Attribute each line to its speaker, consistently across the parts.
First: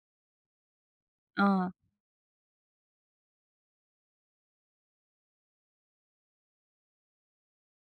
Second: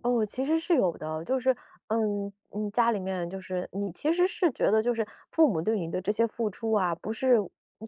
Speaker 1: 哦，其实是有的，就是，
Speaker 2: 嗯。
Speaker 1: 嗯嗯，家里面就是你其实是觉得就是，父母对你的这些付出啊，不是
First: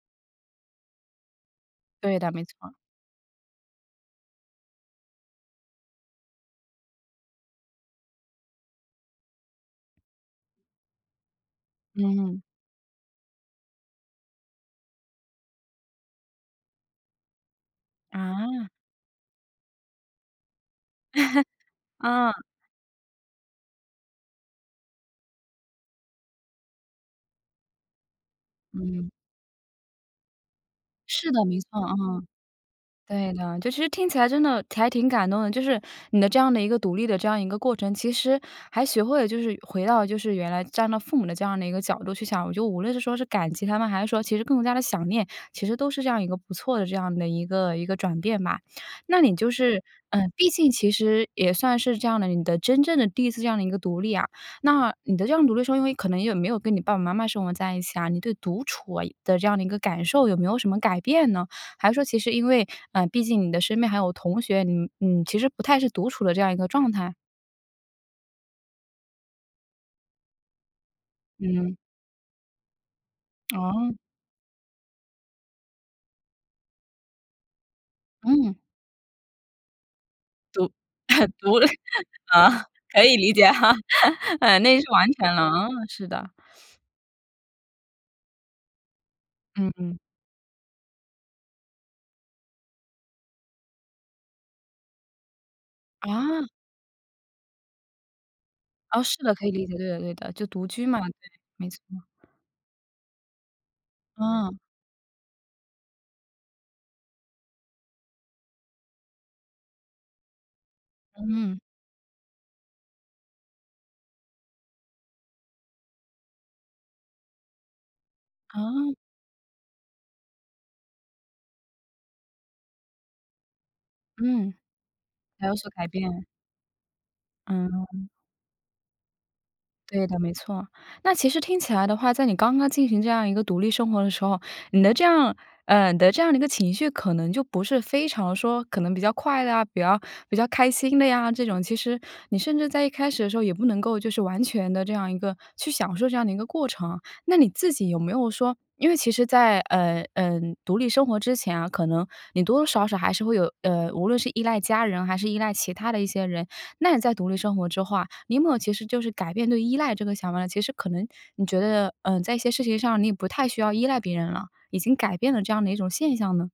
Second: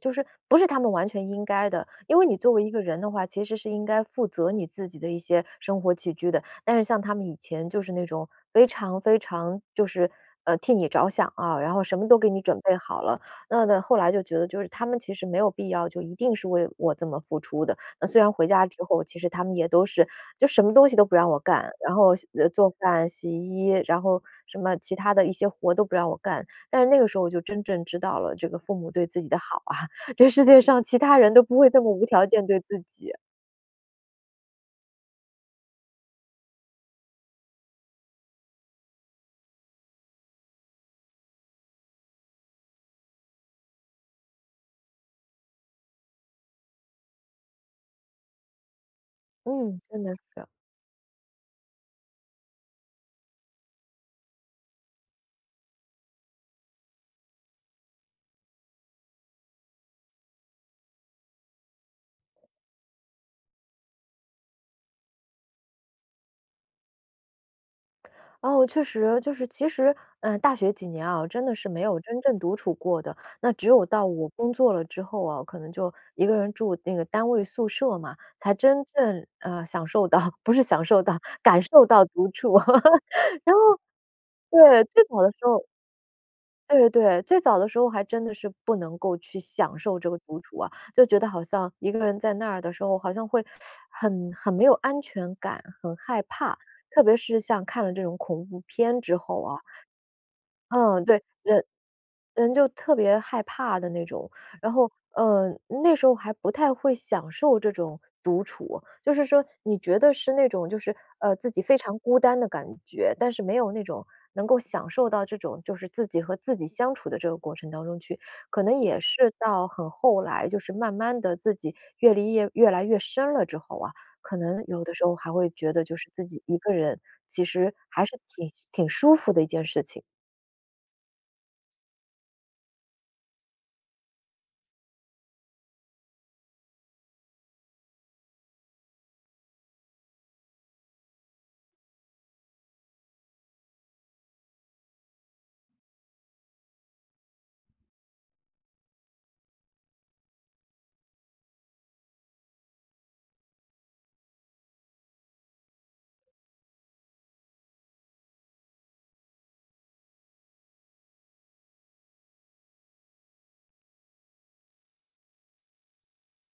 Speaker 1: 就是不是他们完全应该的。因
Speaker 2: 对
Speaker 1: 为
Speaker 2: 的，
Speaker 1: 你
Speaker 2: 没
Speaker 1: 作为一
Speaker 2: 错。
Speaker 1: 个人的话，其实是应该负责你自己的一些生活起居的。但是像他们以前就是那种非常非常就是，呃，替你着想啊，然后什么都给
Speaker 2: 嗯。
Speaker 1: 你准备好了。那那后来就觉得就是他们其实没有必要就一定是为我这么付出的。呃，虽然回家
Speaker 2: 啊。
Speaker 1: 之后，其实他们也都是就什么东西都不让我干，然后洗
Speaker 2: 嗯。
Speaker 1: 做饭洗衣，然后什么其他的一些活儿都不让我干。但是那个时候就真正知道了，这个父母对
Speaker 2: 嗯。
Speaker 1: 自己的好啊，这世界上其他
Speaker 2: 是
Speaker 1: 人都
Speaker 2: 的，没
Speaker 1: 不
Speaker 2: 错，
Speaker 1: 会这么无
Speaker 2: 嗯。
Speaker 1: 条件对自己。
Speaker 2: 对的，就其实听起来真的还挺感动的，就是，你的这样的一个独立的这样一个过程，其实还学会了就是回到了就是原来站到父母的这样的一个角度去想。我觉得无论是说是感激他们，还是说其实更加地想念，其实都是这样一个不错的这样的一个一个转变吧。那你就
Speaker 1: 嗯，
Speaker 2: 是
Speaker 1: 真的
Speaker 2: 嗯，
Speaker 1: 是。
Speaker 2: 毕竟其实也算是这样的，你的真正的第一次这样的一个独立啊。那，你的这样独立说，因为可能也没有跟你爸爸妈妈生活在一起啊，你对独处啊的这样的一个感受，有没有什么改变呢？还是说其实因为，嗯，毕竟你的身边还有同学，你你其实不太是独处的这样一个状态？
Speaker 1: 哦，确实，就是其实，呃，大学几年啊，我真的是
Speaker 2: 嗯。
Speaker 1: 没有真正独处过的。那只有
Speaker 2: 哦。
Speaker 1: 到我工作了之后啊，可能就一个人住那个单位宿舍嘛，才
Speaker 2: 嗯。
Speaker 1: 真正，呃，享受到，不是
Speaker 2: 独
Speaker 1: 享受到，
Speaker 2: 啊，独
Speaker 1: 感
Speaker 2: 了
Speaker 1: 受到独处。
Speaker 2: 啊，可以理解
Speaker 1: 然后，
Speaker 2: 哈，啊，那
Speaker 1: 对，
Speaker 2: 是
Speaker 1: 最
Speaker 2: 完
Speaker 1: 早的
Speaker 2: 全了，
Speaker 1: 时候
Speaker 2: 啊，是的。
Speaker 1: 对对对，最早的时候还真的是不能够去
Speaker 2: 嗯
Speaker 1: 享
Speaker 2: 嗯。
Speaker 1: 受这个独处啊。就觉得好像一个人在那的时候，好像会 很很没有安全感、很害
Speaker 2: 啊。
Speaker 1: 怕，特别是像看了这种恐怖片
Speaker 2: 哦，是
Speaker 1: 之
Speaker 2: 的，
Speaker 1: 后
Speaker 2: 可以
Speaker 1: 啊。
Speaker 2: 理解，对的对的，就独居嘛，
Speaker 1: 嗯，对，
Speaker 2: 对，
Speaker 1: 人
Speaker 2: 没错。
Speaker 1: 人就特别害怕的那种。
Speaker 2: 嗯。
Speaker 1: 然后，呃，那时候还不太会享受这种独处。就是说，你觉得是那种就是，呃，自
Speaker 2: 嗯。
Speaker 1: 己非常孤单的感觉，但是没有那种，能够享受到这种就是自己和自己相处的这个过程当中去。可能
Speaker 2: 哦。
Speaker 1: 也是到很后来，就是慢慢地自己阅历叶越来越深了之后啊，可
Speaker 2: 嗯。
Speaker 1: 能有的时候还
Speaker 2: 才
Speaker 1: 会
Speaker 2: 有所
Speaker 1: 觉得
Speaker 2: 改
Speaker 1: 就是自
Speaker 2: 变。
Speaker 1: 己一个人，其实还
Speaker 2: 嗯。
Speaker 1: 是挺挺舒服的一件事情。
Speaker 2: 对的，没错。那其实听起来的话，在你刚刚进行这样一个独立生活的时候，你的这样呃，你的这样一个情绪可能就不是非常说可能比较快乐啊，比较比较开心的呀这种。其实，你甚至在一开始的时候，也不能够就是完全地这样一个去享受这样的一个过程。那你自己有没有说，因为其实在，呃，呃，独立生活之前啊，可能你多多少少还是会有，呃，无论是依赖家人，还是依赖其他的一些人。那你在独立生活之后啊，你没有其实就是改变对“依赖”这个想法呢？其实可能你觉得，呃，在一些事情上，你也不太需要依赖别人了，已经改变了这样的一种现象呢？